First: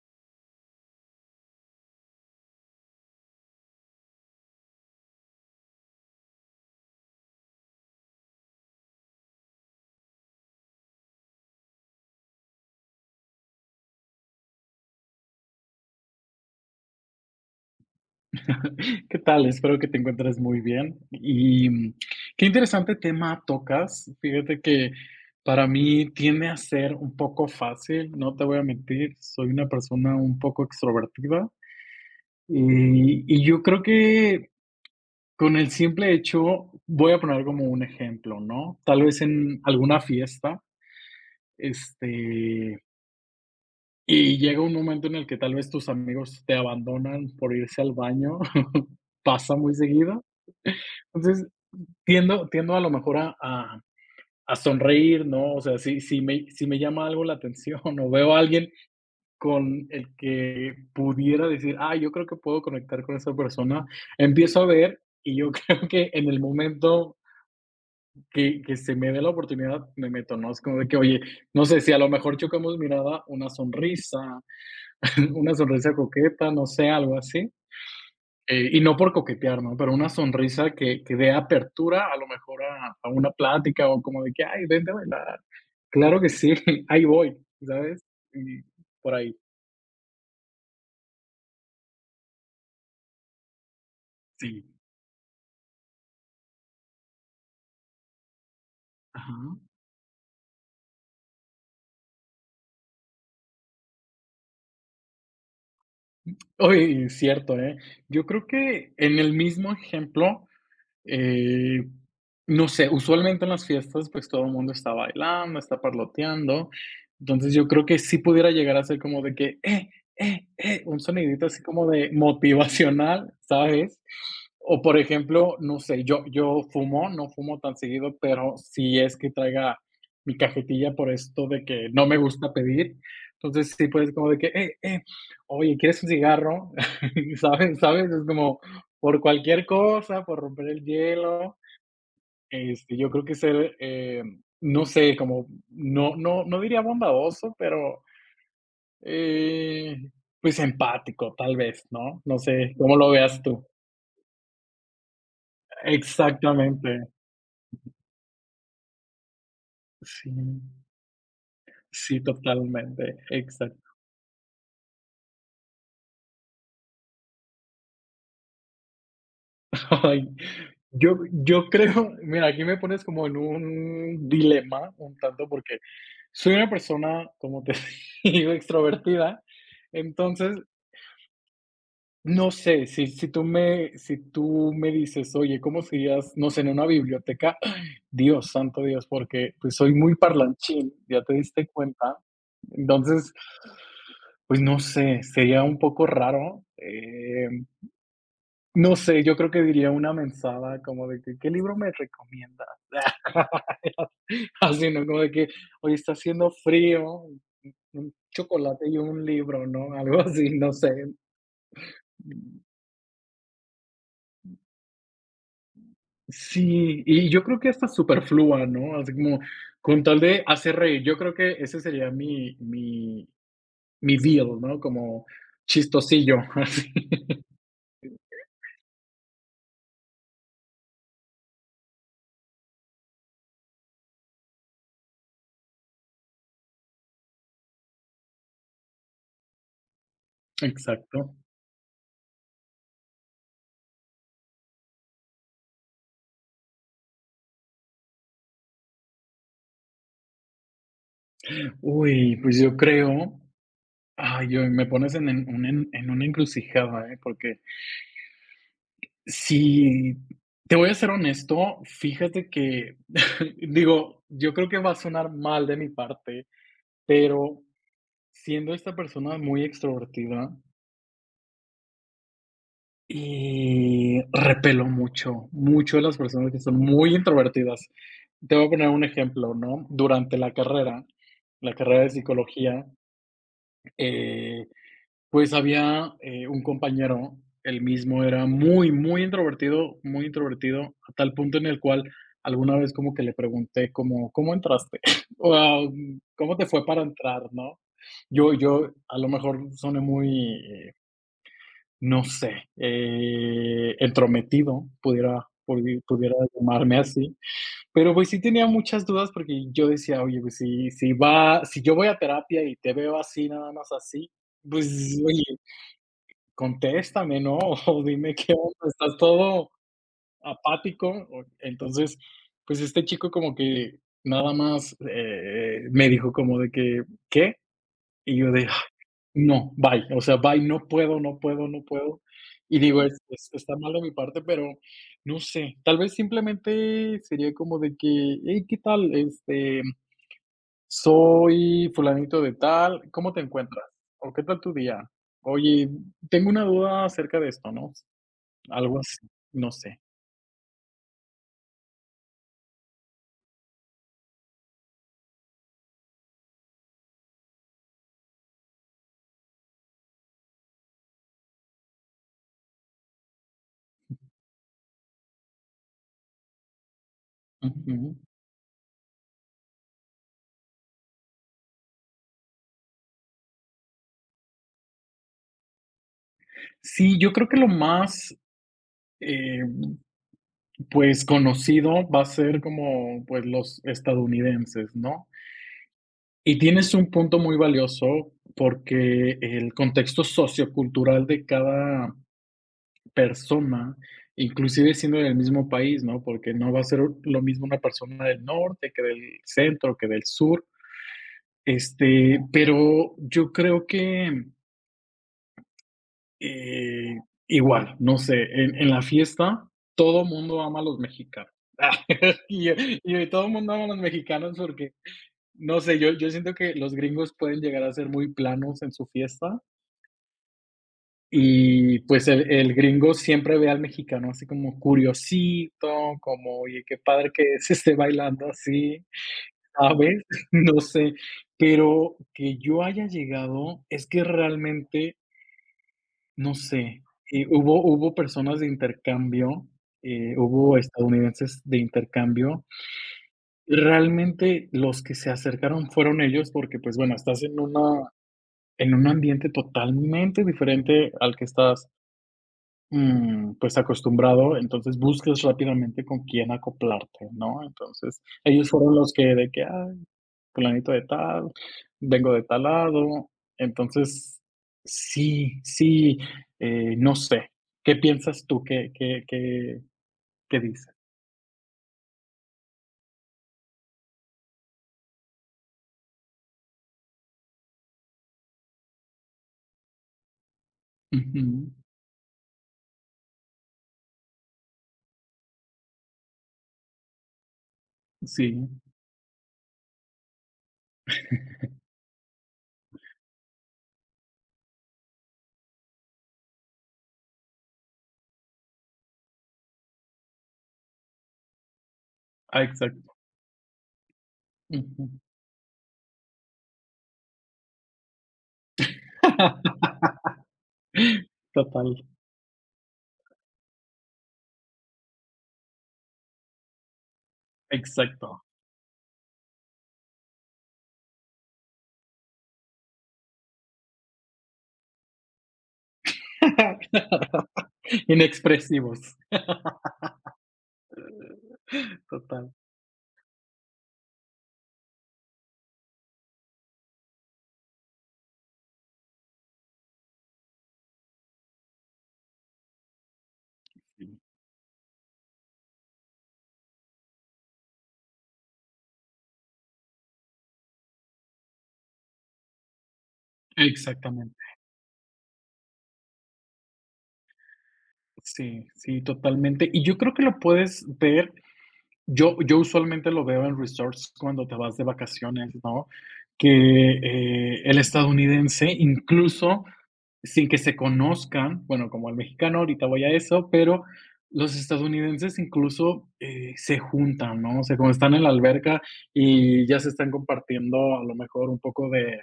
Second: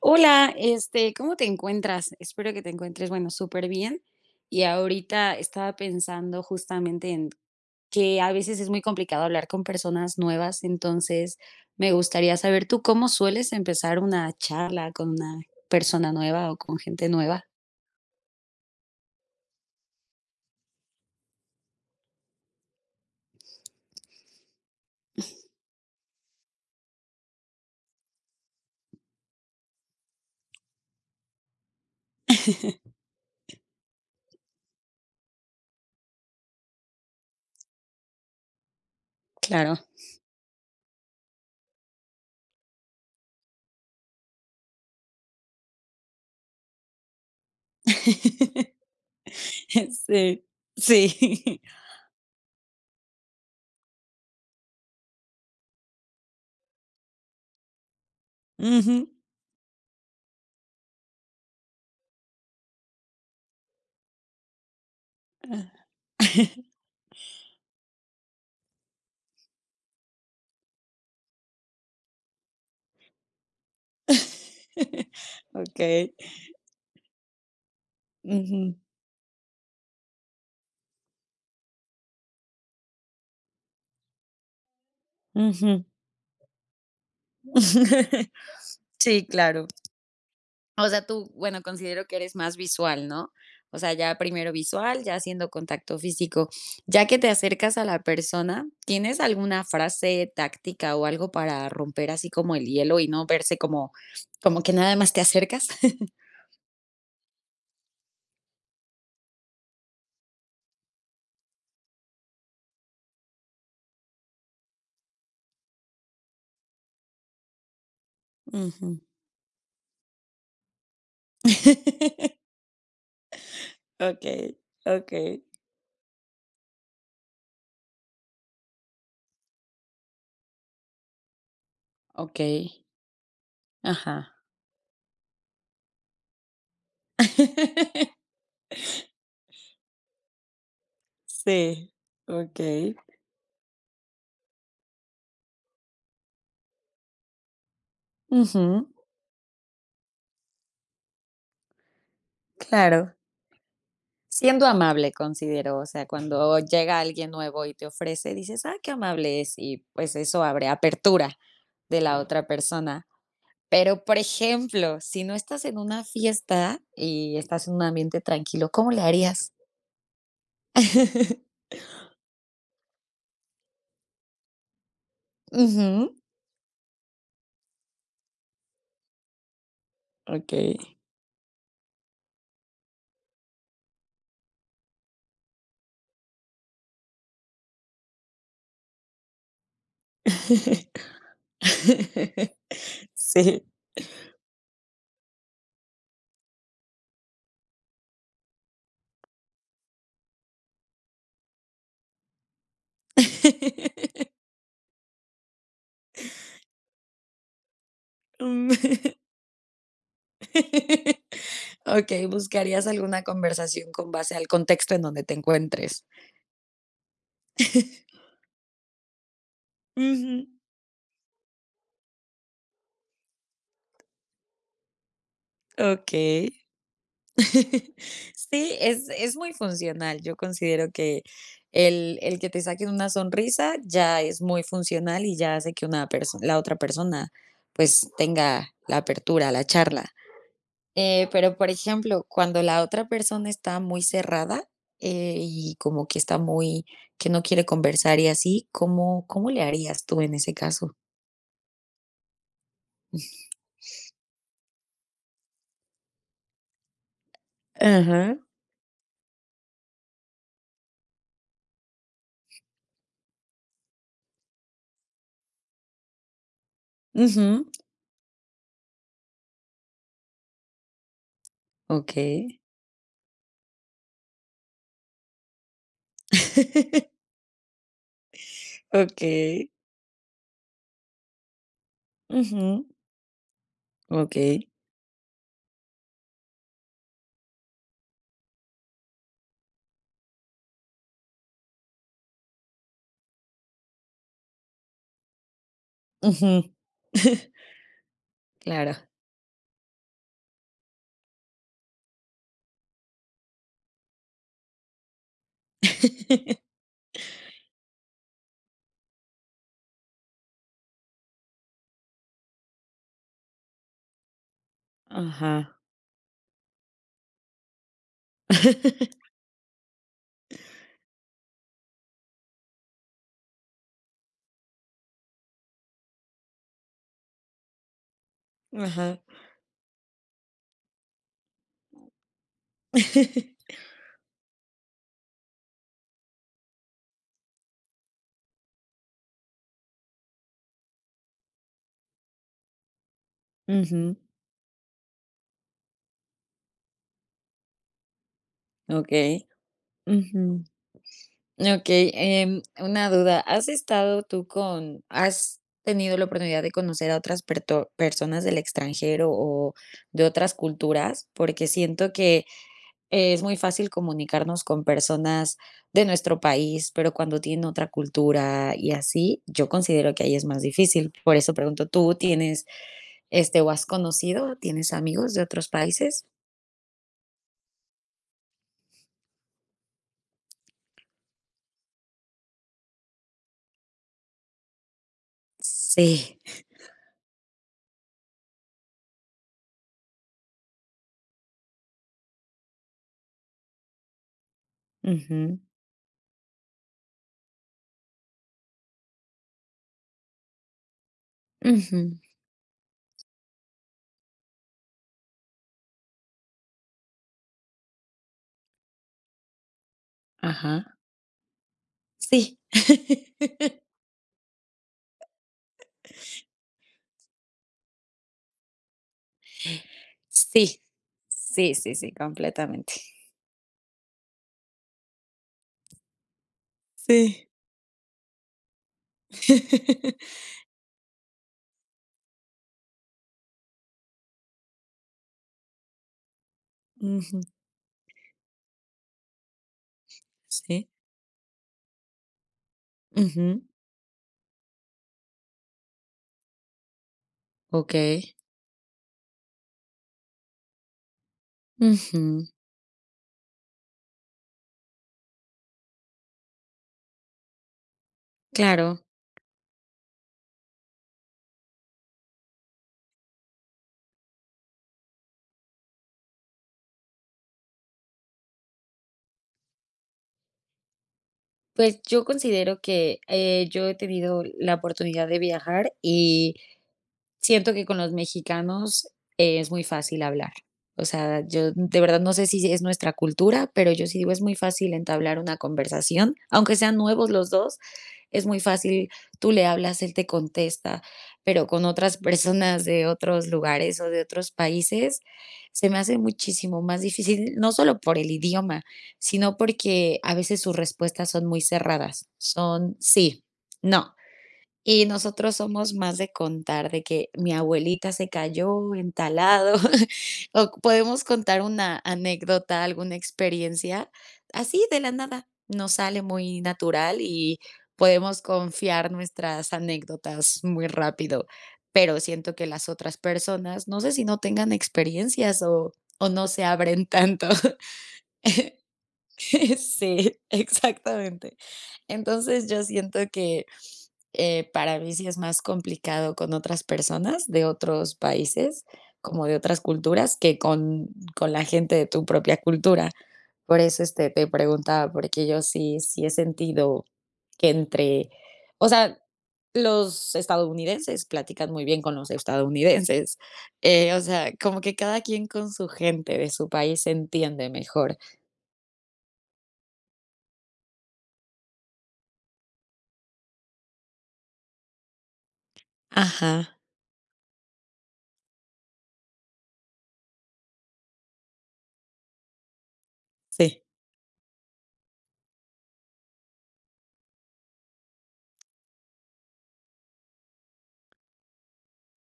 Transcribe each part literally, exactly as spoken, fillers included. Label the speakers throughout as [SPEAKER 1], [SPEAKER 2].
[SPEAKER 1] Hola, este, ¿cómo te encuentras? Espero que te encuentres, bueno, súper bien. Y ahorita estaba pensando justamente en que a veces es muy complicado hablar con personas nuevas, entonces me gustaría saber tú cómo sueles empezar una charla con una persona nueva o con gente nueva.
[SPEAKER 2] ¿Qué tal? Espero que te encuentres muy bien. Y mm, qué interesante tema tocas. Fíjate que para mí tiende a ser un poco fácil, no te voy a mentir. Soy una persona un poco extrovertida y, y yo creo que con el simple hecho, voy a poner como un ejemplo, ¿no? Tal vez en
[SPEAKER 1] Claro.
[SPEAKER 2] alguna fiesta, este, y llega un momento en el que tal vez tus amigos te abandonan por irse al baño, pasa muy seguido.
[SPEAKER 1] Sí,
[SPEAKER 2] Entonces,
[SPEAKER 1] sí.
[SPEAKER 2] Tiendo tiendo a lo mejor a a a sonreír, ¿no? O sea, si si me si me llama algo la atención o veo a alguien
[SPEAKER 1] Ujú.
[SPEAKER 2] con el que pudiera decir: "Ah, yo creo que puedo conectar con esa persona", empiezo a ver y yo creo que en el momento que que se me dé la oportunidad, me meto, ¿no? Es como de que, oye, no sé, si a lo mejor chocamos mirada, una sonrisa, una sonrisa
[SPEAKER 1] Okey.
[SPEAKER 2] coqueta, no sé, algo así. Eh,
[SPEAKER 1] Ujú,
[SPEAKER 2] y no por coquetear, ¿no? Pero una sonrisa que, que dé apertura a lo mejor a, a una plática o como de que, ay, vente a bailar.
[SPEAKER 1] ujú.
[SPEAKER 2] Claro que sí, ahí voy, ¿sabes? Y por
[SPEAKER 1] Sí,
[SPEAKER 2] ahí,
[SPEAKER 1] claro. O sea, tú, bueno, considero que eres más visual, ¿no? O sea, ya primero
[SPEAKER 2] sí.
[SPEAKER 1] visual, ya haciendo contacto físico. Ya que te acercas a la persona, ¿tienes
[SPEAKER 2] Ajá.
[SPEAKER 1] alguna frase táctica o algo para romper así como el hielo y no verse como como que nada más te acercas?
[SPEAKER 2] Oye, cierto, ¿eh? Yo creo que en el mismo ejemplo. Eh, no sé, usualmente en las fiestas, pues, todo el mundo está bailando, está parloteando. Entonces, yo creo que sí pudiera llegar a ser
[SPEAKER 1] Ujú.
[SPEAKER 2] como de que, eh, eh, eh, un sonidito así como de motivacional, ¿sabes?
[SPEAKER 1] Okey,
[SPEAKER 2] O, por
[SPEAKER 1] okey.
[SPEAKER 2] ejemplo, no sé, yo yo fumo, no fumo tan seguido, pero sí es que traiga mi cajetilla por esto de que no me gusta
[SPEAKER 1] Okey,
[SPEAKER 2] pedir. Entonces, sí, puedes como
[SPEAKER 1] ajá.
[SPEAKER 2] de que, eh, eh, oye, ¿quieres un cigarro? ¿Sabes? ¿Sabes? Es como, por cualquier cosa, por romper el hielo,
[SPEAKER 1] Sí, okey.
[SPEAKER 2] este, yo creo que ser, eh, no sé, como no no no diría bondadoso, pero,
[SPEAKER 1] Ujú,
[SPEAKER 2] eh, pues, empático, tal vez, ¿no? No sé, ¿cómo lo
[SPEAKER 1] claro.
[SPEAKER 2] veas tú?
[SPEAKER 1] Siendo amable, considero, o sea, cuando
[SPEAKER 2] Exactamente.
[SPEAKER 1] llega alguien nuevo y te ofrece, dices, ah, qué amable es, y pues
[SPEAKER 2] Sí,
[SPEAKER 1] eso abre apertura de la
[SPEAKER 2] sí,
[SPEAKER 1] Claro. otra persona.
[SPEAKER 2] totalmente, exacto.
[SPEAKER 1] Pero, por ejemplo, si no estás en una fiesta y estás en un ambiente tranquilo, ¿cómo le harías?
[SPEAKER 2] Ay, yo yo creo, mira, aquí me pones como en un dilema un tanto, porque
[SPEAKER 1] Ujú,
[SPEAKER 2] soy una persona, como te digo, extrovertida, entonces
[SPEAKER 1] okey.
[SPEAKER 2] no sé, si si tú me si tú me dices: "Oye, ¿cómo serías, no sé, en una biblioteca?". Dios, santo Dios, porque, pues, soy muy parlanchín, ya te diste cuenta. Entonces,
[SPEAKER 1] Sí.
[SPEAKER 2] pues, no sé, sería un poco raro, em, no sé, yo creo que diría una mensada como de que: "¿Qué libro me recomiendas?". Así, ¿no? Como de que: hoy está haciendo frío, un
[SPEAKER 1] Mm.
[SPEAKER 2] chocolate y un libro", ¿no? Algo así, no sé.
[SPEAKER 1] Okey, buscarías alguna conversación con base al contexto en donde te encuentres.
[SPEAKER 2] Sí, y yo creo que hasta superflua, ¿no? Así como con tal de
[SPEAKER 1] Ujú.
[SPEAKER 2] hacer reír. Yo creo que ese sería mi mi mi deal, ¿no? Como chistosillo,
[SPEAKER 1] Okey.
[SPEAKER 2] así.
[SPEAKER 1] Sí, es es muy funcional. Yo considero que el el que te saquen una sonrisa ya es muy funcional y ya hace que una perso la otra persona, pues, tenga la apertura a la charla.
[SPEAKER 2] Exacto.
[SPEAKER 1] Eh, pero, por ejemplo, cuando la otra persona está muy cerrada, eh, y como que está muy que no quiere conversar y así, ¿cómo cómo le harías tú en ese caso?
[SPEAKER 2] Uy, pues yo creo, ay, yo me pones en en un en en una encrucijada, ¿eh? Porque
[SPEAKER 1] Ajá.
[SPEAKER 2] si te voy a ser honesto, fíjate que digo, yo creo que va a sonar mal de mi parte, pero
[SPEAKER 1] Ujú.
[SPEAKER 2] siendo esta persona muy extrovertida,
[SPEAKER 1] Okey.
[SPEAKER 2] y repelo mucho, mucho a las personas que son muy introvertidas. Te voy a poner un ejemplo,
[SPEAKER 1] Okey.
[SPEAKER 2] ¿no? Durante la carrera, la carrera de
[SPEAKER 1] Ujú.
[SPEAKER 2] psicología, eh,
[SPEAKER 1] Okey.
[SPEAKER 2] pues había eh, un compañero, él mismo era muy, muy introvertido, muy introvertido, a tal punto en el cual alguna vez como que le pregunté como, ¿cómo entraste? O, ah, ¿cómo te
[SPEAKER 1] Ujú.
[SPEAKER 2] fue para entrar, no? Yo, yo
[SPEAKER 1] Claro.
[SPEAKER 2] a lo mejor soné muy eh, no sé, eh, entrometido, pudiera pudi pudiera llamarme así, pero, pues, sí tenía muchas dudas porque yo decía: "Oye, pues, si si va si yo voy a terapia y te veo así, nada más así, pues, oye,
[SPEAKER 1] Ajá.
[SPEAKER 2] contéstame, ¿no? O dime qué onda, estás todo apático". O entonces, pues, este chico como que nada más, eh, me dijo como de que: "¿Qué?". Y yo de: "Ay,
[SPEAKER 1] Ajá.
[SPEAKER 2] no, bye". O sea, bye, no puedo, no puedo, no puedo. Y digo, es es está mal de mi parte, pero no sé, tal vez simplemente sería como de que: "Hey, ¿qué tal? Este, soy fulanito de tal, ¿cómo te encuentras?
[SPEAKER 1] Ujú.
[SPEAKER 2] ¿O qué tal tu día? Oye, tengo una duda acerca de esto", ¿no? Algo así,
[SPEAKER 1] Okey.
[SPEAKER 2] no sé.
[SPEAKER 1] Ujú. Okey, em, una duda, ¿has estado tú con has tenido la oportunidad de conocer a otras perto personas del extranjero o de otras culturas? Porque siento que Eh, es muy fácil comunicarnos con personas de nuestro país, pero cuando tienen otra
[SPEAKER 2] Ujú.
[SPEAKER 1] cultura y así, yo considero que ahí es más difícil. Por eso pregunto, ¿tú tienes, este, o has conocido, tienes amigos de otros países?
[SPEAKER 2] Sí, yo creo que lo más, eh, pues, conocido va a ser como, pues, los estadounidenses, ¿no?
[SPEAKER 1] Sí.
[SPEAKER 2] Y tienes un punto muy valioso porque el contexto sociocultural de cada persona, inclusive siendo del
[SPEAKER 1] Ujú,
[SPEAKER 2] mismo país, ¿no? Porque no va a ser lo mismo una persona del norte que del centro, que del sur.
[SPEAKER 1] ujú.
[SPEAKER 2] Este, pero yo creo que eh, igual, no sé, en, en la fiesta todo mundo ama a
[SPEAKER 1] Ajá.
[SPEAKER 2] los mexicanos.
[SPEAKER 1] Sí.
[SPEAKER 2] Y, y todo el mundo ama a los mexicanos porque, no sé, yo, yo siento que los gringos pueden llegar a ser muy planos en su fiesta.
[SPEAKER 1] Sí. Sí, sí,
[SPEAKER 2] Y
[SPEAKER 1] sí,
[SPEAKER 2] pues el, el
[SPEAKER 1] completamente.
[SPEAKER 2] gringo siempre ve al mexicano así como curiosito, como, oye, qué padre
[SPEAKER 1] Sí.
[SPEAKER 2] que se esté bailando así, ¿sabes? No sé, pero que yo haya llegado es que realmente, no sé,
[SPEAKER 1] Ujú,
[SPEAKER 2] eh, hubo, hubo personas de intercambio, eh, hubo
[SPEAKER 1] sí.
[SPEAKER 2] estadounidenses de intercambio.
[SPEAKER 1] Ujú.
[SPEAKER 2] Realmente los que se acercaron fueron ellos porque, pues bueno, estás en una,
[SPEAKER 1] Okey.
[SPEAKER 2] en un ambiente totalmente diferente al que estás,
[SPEAKER 1] Ujú.
[SPEAKER 2] mm, pues, acostumbrado, entonces buscas rápidamente con quién acoplarte, ¿no? Entonces, ellos fueron
[SPEAKER 1] Claro.
[SPEAKER 2] los que de que: "Ay, fulanito de tal, vengo de tal lado". Entonces, sí, sí, eh, no sé, ¿qué piensas tú? ¿Qué qué qué qué dice?
[SPEAKER 1] Pues yo considero que, eh, yo he tenido la oportunidad de viajar y siento que con los mexicanos eh, es muy fácil hablar. O sea,
[SPEAKER 2] Ujú,
[SPEAKER 1] yo de verdad no sé si es nuestra cultura, pero yo sí digo, es muy fácil entablar una conversación, aunque sean nuevos los dos, es
[SPEAKER 2] sí,
[SPEAKER 1] muy fácil, tú le hablas, él te contesta, pero con otras personas de otros lugares o de otros países se me hace muchísimo más difícil, no solo por el idioma, sino porque a veces sus respuestas son muy cerradas,
[SPEAKER 2] ah,
[SPEAKER 1] son
[SPEAKER 2] exacto.
[SPEAKER 1] sí, no, y
[SPEAKER 2] Ujú.
[SPEAKER 1] nosotros somos más de contar de que mi abuelita se cayó en tal lado, o podemos contar
[SPEAKER 2] Total,
[SPEAKER 1] una anécdota, alguna experiencia, así de la nada. Nos sale muy natural y podemos
[SPEAKER 2] exacto.
[SPEAKER 1] confiar nuestras anécdotas muy rápido, pero siento que las otras personas, no sé si no tengan experiencias o o no se abren tanto.
[SPEAKER 2] Inexpresivos.
[SPEAKER 1] Sí, exactamente.
[SPEAKER 2] Total,
[SPEAKER 1] Entonces, yo siento que, eh, para mí sí es más complicado con otras personas de otros países, como de otras culturas, que con con la gente de tu propia cultura. Por eso,
[SPEAKER 2] sí,
[SPEAKER 1] este, te preguntaba, porque yo sí sí he sentido que entre o sea, los estadounidenses platican muy bien con los estadounidenses, eh, o
[SPEAKER 2] exactamente.
[SPEAKER 1] sea, como que cada quien con su gente de su país se entiende mejor.
[SPEAKER 2] Sí, sí, totalmente. Y yo creo que lo puedes ver, yo yo usualmente lo veo en resorts cuando te vas de vacaciones, ¿no? Que,
[SPEAKER 1] Ajá,
[SPEAKER 2] eh, el estadounidense, incluso sin que se conozcan, bueno, como el mexicano, ahorita voy a eso,
[SPEAKER 1] sí.
[SPEAKER 2] pero los estadounidenses incluso, eh, se juntan, ¿no? O sea, como están en la alberca y ya se están compartiendo a lo mejor un poco de,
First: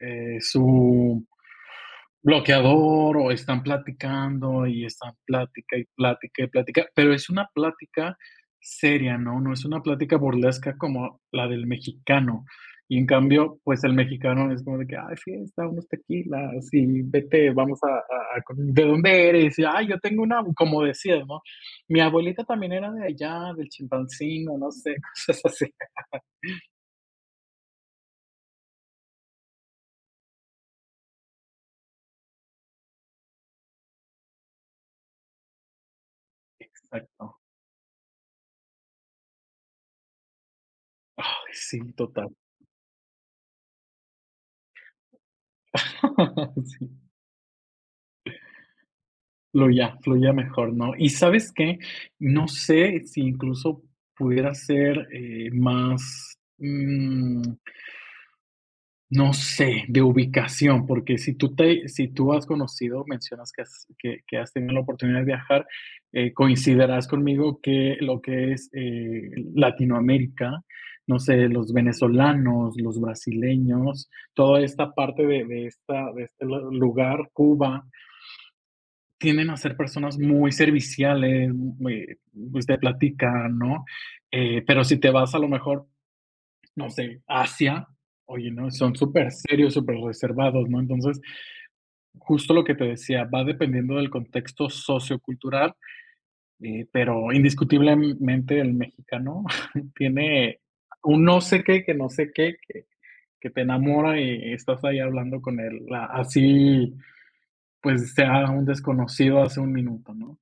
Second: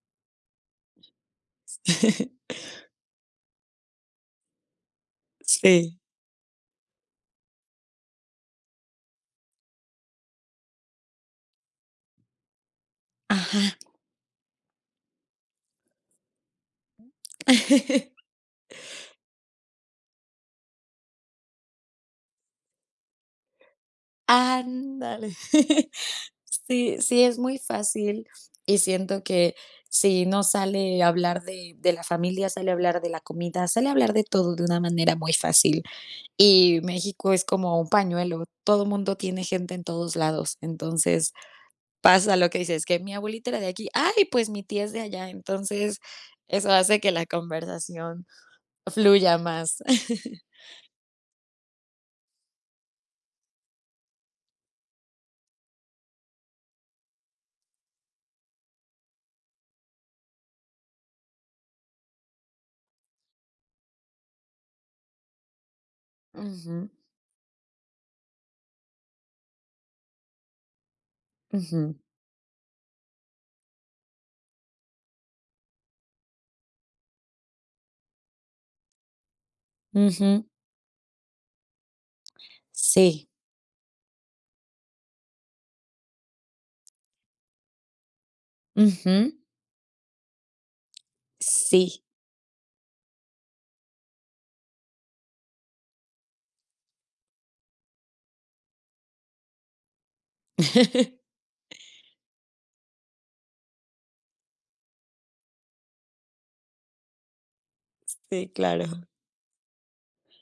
[SPEAKER 2] eh, su bloqueador, o están platicando, y están plática, y
[SPEAKER 1] Sí.
[SPEAKER 2] plática, y plática, pero es una plática seria, ¿no? No es una plática burlesca como la del mexicano. Y en
[SPEAKER 1] Ajá.
[SPEAKER 2] cambio, pues, el mexicano es como de que: "Ay, fiesta, unos tequilas, y vete, vamos a a a con ¿de dónde eres?". Y: "Ay, yo tengo una", como decías, ¿no? Mi abuelita también era de allá, del Chilpancingo, no sé,
[SPEAKER 1] Ándale.
[SPEAKER 2] cosas así.
[SPEAKER 1] Sí, sí, es muy fácil y siento que si no sale a hablar de de la familia, sale a hablar de la comida, sale a hablar de todo de una manera muy fácil. Y México
[SPEAKER 2] Exacto.
[SPEAKER 1] es como un pañuelo, todo mundo tiene gente en todos lados. Entonces,
[SPEAKER 2] Ay, sí, total.
[SPEAKER 1] pasa lo que dices, que mi abuelita era de aquí, ay, pues mi tía es de allá. Entonces, eso
[SPEAKER 2] Sí.
[SPEAKER 1] hace que la conversación fluya más.
[SPEAKER 2] Fluya, fluya mejor, ¿no? Y ¿sabes qué? No sé si incluso pudiera ser, eh, más, mm, no sé, de ubicación, porque si tú te si tú has conocido, mencionas que has que que has tenido la oportunidad de viajar, eh,
[SPEAKER 1] Ujú,
[SPEAKER 2] coincidirás conmigo que lo que es, eh, Latinoamérica, no sé, los
[SPEAKER 1] ujú.
[SPEAKER 2] venezolanos, los brasileños, toda esta parte de de esta de este lu lugar, Cuba, tienden a ser personas
[SPEAKER 1] Ujú.
[SPEAKER 2] muy serviciales, muy, pues, te
[SPEAKER 1] Sí,
[SPEAKER 2] platican, ¿no? Eh, pero si te vas a lo mejor, no sé, Asia, oye, ¿no? Son súper
[SPEAKER 1] ujú,
[SPEAKER 2] serios, súper reservados, ¿no? Entonces,
[SPEAKER 1] sí.
[SPEAKER 2] justo lo que te decía, va dependiendo del contexto sociocultural, eh, pero indiscutiblemente el mexicano tiene un no sé qué, que no sé qué, que, que te enamora y estás ahí hablando con él, la- así pues
[SPEAKER 1] Sí,
[SPEAKER 2] sea un
[SPEAKER 1] claro.
[SPEAKER 2] desconocido hace un minuto, ¿no?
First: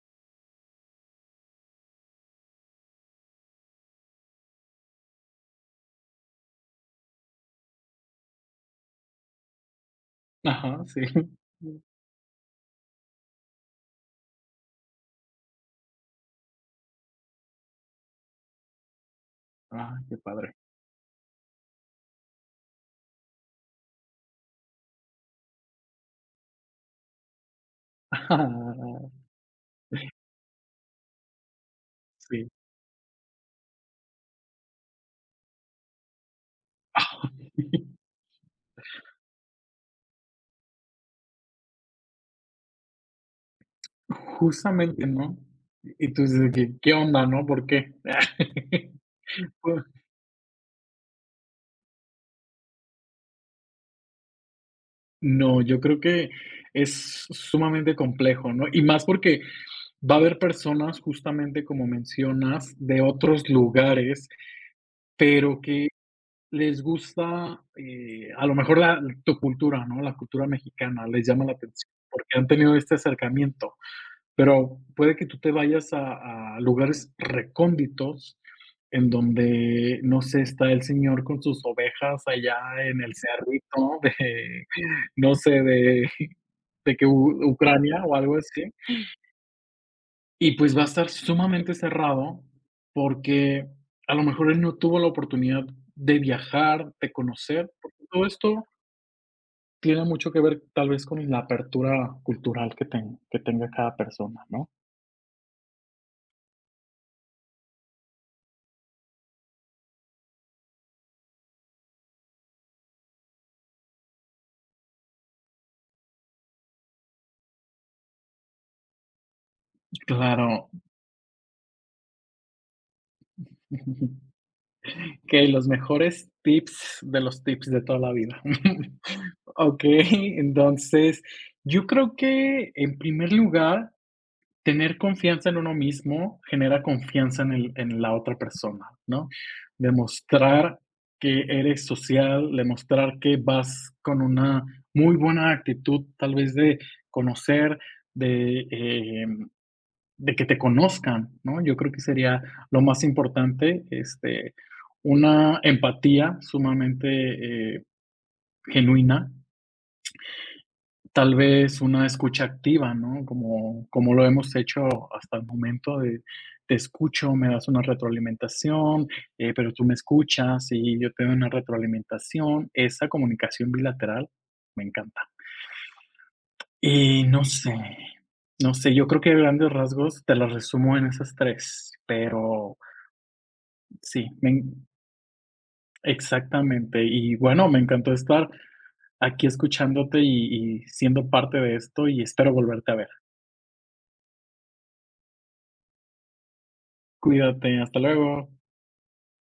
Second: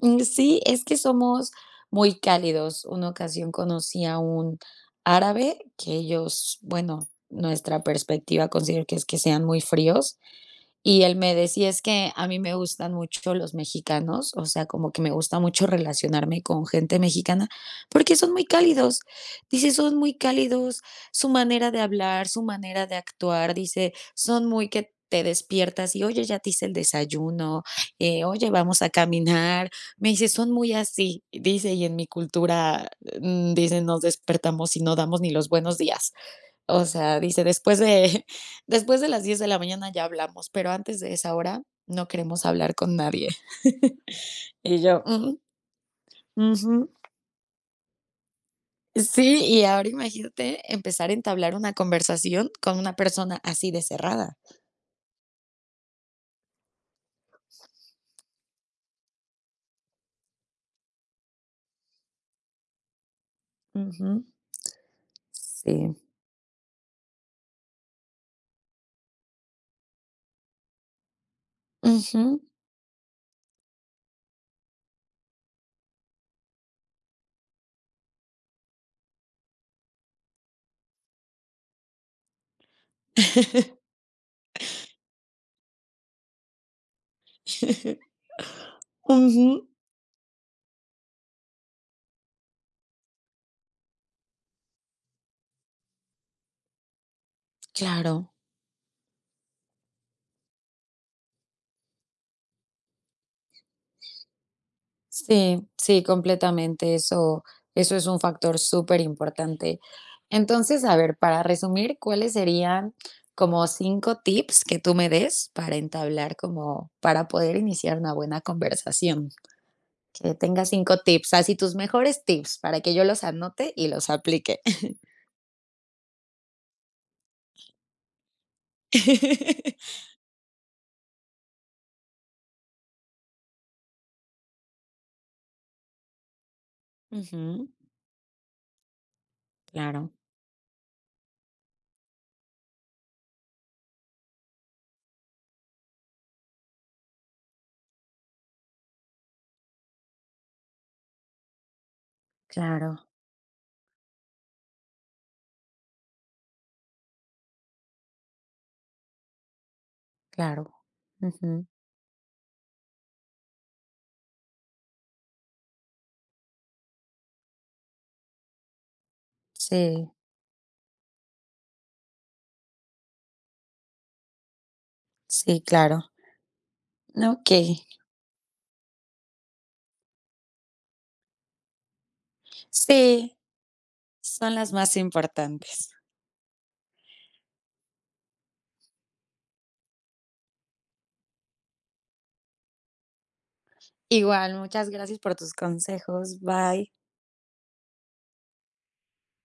[SPEAKER 1] Mm, sí, es que somos muy cálidos. Una ocasión conocí a un árabe que ellos, bueno, nuestra perspectiva considero que es que sean muy fríos,
[SPEAKER 2] Ajá, sí.
[SPEAKER 1] y él me decía: "Es que a mí me gustan mucho los mexicanos, o sea, como que me gusta mucho relacionarme con gente mexicana, porque son muy cálidos". Dice: "Son
[SPEAKER 2] Ay,
[SPEAKER 1] muy
[SPEAKER 2] qué padre.
[SPEAKER 1] cálidos, su manera de hablar, su manera de actuar", dice: "Son muy que te despiertas y, oye, ya te hice el desayuno, eh, oye, vamos a caminar". Me dice: "Son muy así", dice: "Y en mi
[SPEAKER 2] Sí.
[SPEAKER 1] cultura, mm", dice: "Nos despertamos y no damos ni los buenos días". O sea, dice: "Después de después de las diez de la mañana ya hablamos, pero antes de esa hora no queremos hablar con nadie". Y yo:
[SPEAKER 2] Justamente, ¿no?
[SPEAKER 1] "Ujú,
[SPEAKER 2] Y tú dices de
[SPEAKER 1] ujú".
[SPEAKER 2] ¿qué onda, no? ¿Por qué?
[SPEAKER 1] Sí, y
[SPEAKER 2] Pues,
[SPEAKER 1] ahora imagínate empezar a entablar una conversación con una persona así de cerrada.
[SPEAKER 2] no, yo creo que es sumamente complejo, ¿no? Y más porque va a haber personas, justamente como mencionas, de otros
[SPEAKER 1] Ujú.
[SPEAKER 2] lugares, pero que
[SPEAKER 1] Sí.
[SPEAKER 2] les gusta, eh, a lo mejor la tu cultura, ¿no? La cultura mexicana les llama la atención porque
[SPEAKER 1] Ujú.
[SPEAKER 2] han tenido este acercamiento. Pero puede que tú te vayas a a lugares recónditos en donde, no sé, está el señor con sus ovejas allá en el cerrito de, no sé, de de que U Ucrania o algo así,
[SPEAKER 1] Ujú.
[SPEAKER 2] y pues va a estar sumamente cerrado porque a lo mejor él no tuvo la oportunidad de viajar, de conocer, porque
[SPEAKER 1] Claro.
[SPEAKER 2] todo esto tiene mucho que ver tal vez con la apertura cultural que ten que tenga cada persona, ¿no?
[SPEAKER 1] Sí, sí, completamente. Eso, eso es un factor súper importante. Entonces, a ver, para resumir, ¿cuáles serían como cinco tips que tú me des para entablar como, para poder iniciar una buena conversación? Que tenga
[SPEAKER 2] Claro.
[SPEAKER 1] cinco tips, así tus mejores tips para que yo los anote y los aplique.
[SPEAKER 2] Okey, los mejores tips de los tips de toda la vida. Okey, entonces, yo creo que, en primer lugar, tener confianza en uno mismo genera confianza en
[SPEAKER 1] Ujú,
[SPEAKER 2] el en la otra persona, ¿no?
[SPEAKER 1] claro,
[SPEAKER 2] Demostrar que eres social, demostrar que vas con una muy buena actitud, tal vez de conocer, de, eh de que te conozcan, ¿no? Yo creo que sería lo
[SPEAKER 1] claro,
[SPEAKER 2] más importante, este, una empatía sumamente, eh, genuina,
[SPEAKER 1] claro.
[SPEAKER 2] tal
[SPEAKER 1] Ujú,
[SPEAKER 2] vez una escucha activa, ¿no? Como como lo hemos hecho hasta el momento de te escucho, me das una retroalimentación, eh, pero tú me
[SPEAKER 1] sí,
[SPEAKER 2] escuchas y yo te doy una retroalimentación. Esa comunicación bilateral me encanta.
[SPEAKER 1] sí, claro.
[SPEAKER 2] Y no
[SPEAKER 1] Ok,
[SPEAKER 2] sé, no sé, yo creo que a grandes rasgos te las resumo en esas tres, pero
[SPEAKER 1] sí,
[SPEAKER 2] sí, me
[SPEAKER 1] son las
[SPEAKER 2] en,
[SPEAKER 1] más importantes.
[SPEAKER 2] exactamente. Y bueno, me encantó estar aquí escuchándote y y siendo parte de esto, y espero volverte a ver.
[SPEAKER 1] Igual, muchas gracias por tus consejos. Bye.
[SPEAKER 2] Cuídate, hasta luego.